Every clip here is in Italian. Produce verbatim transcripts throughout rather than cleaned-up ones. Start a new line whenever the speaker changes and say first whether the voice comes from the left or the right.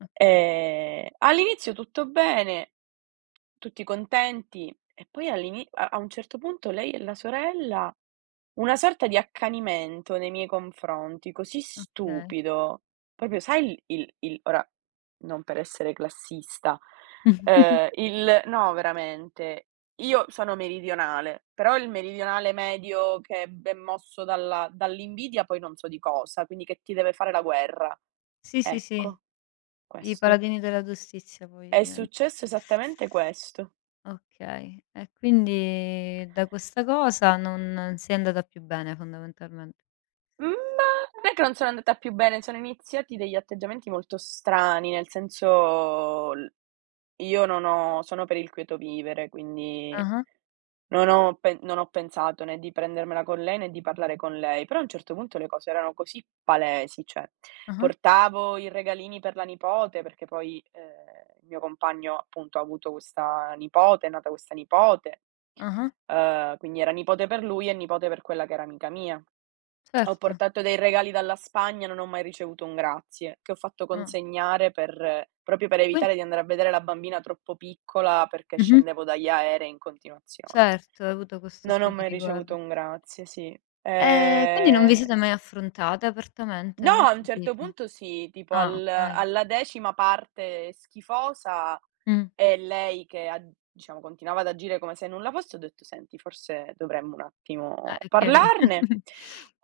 left: Okay.
right: Ehm, all'inizio tutto bene, tutti contenti e poi all'ini a a un certo punto lei e la sorella, una sorta di accanimento nei miei confronti così
left: Okay.
right: stupido. propio sai l il il ora, non per essere classista, uhm, il no, veramente, io sono meridionale, però il meridionale medio che è be è mosso dalla dall'invidia, poi non so di cosa, quindi che ti deve fare la guerra.
left: Sì, sì, sì.
right: Ecco.
left: I
right: Questo.
left: paladini della giustizia poi
right: È
left: divent
right: successo esattamente questo.
left: Okay e quindi da questa cosa non sei andata più bene, fondamentalmen
right: Mhmm, ma perchè non sono andata più bene, ceh erano iniziati degli atteggiamenti molto strani, nel senso, l io non ho sono per il quieto vivere quindi,
left: Ah-ah.
right: non ho pen non ho pensato né di prendermela con lei, né di parlare con lei, però a un certo punto, le cose erano così palesi, ceh:
left: Ah-ah.
right: portavo i regalini per la nipote, perché poi, uhm, mio compagno appunto ha avuto questa nipote, è nata questa nipote,
left: Ah-ah.
right: uhm, quindi era nipote per lui e nipote per quella che era amica mia. Ho
left: Certo.
right: portato dei regali dalla Spagna e non ho mai ricevuto un grazie, che ho fatto
left: Ah.
right: consegnare per propio per
left: Quin
right: evitare di andare a vedere la bambina troppo piccola, perché
left: Mh-mh.
right: scendevo dagli aerei in continuazione.
left: Certo, hai avuto questo
right: Non ho
left: occhio di
right: mai
left: riguardo.
right: ricevuto un grazie, sì.
left: Ehm, quindi non vi
right: Ehm,
left: siete
right: s
left: mai affrontate, apertamente?
right: No,
left: Non ho
right: a un certo
left: capito.
right: punto sì, tipo
left: Ah,
right: al
left: okay.
right: alla decima parte schifosa
left: Mh.
right: e lei che ha diciamo, continuava ad agire come se nulla fosse, ho detto: "Senti, forse dovremmo un attimo
left: Ah, è chiari
right: parlarne."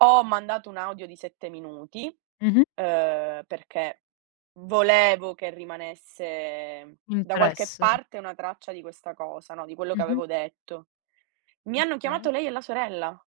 right: Ho mandato un audio di sette minuti,
left: Mh-mh.
right: uhm, perché volevo che rimanesse da qualche
left: Impresso.
right: parte una traccia di questa cosa, no, di quello che
left: Mh-mh.
right: avevo detto. Mi hanno
left: Okay.
right: chiamato lei e la sorella.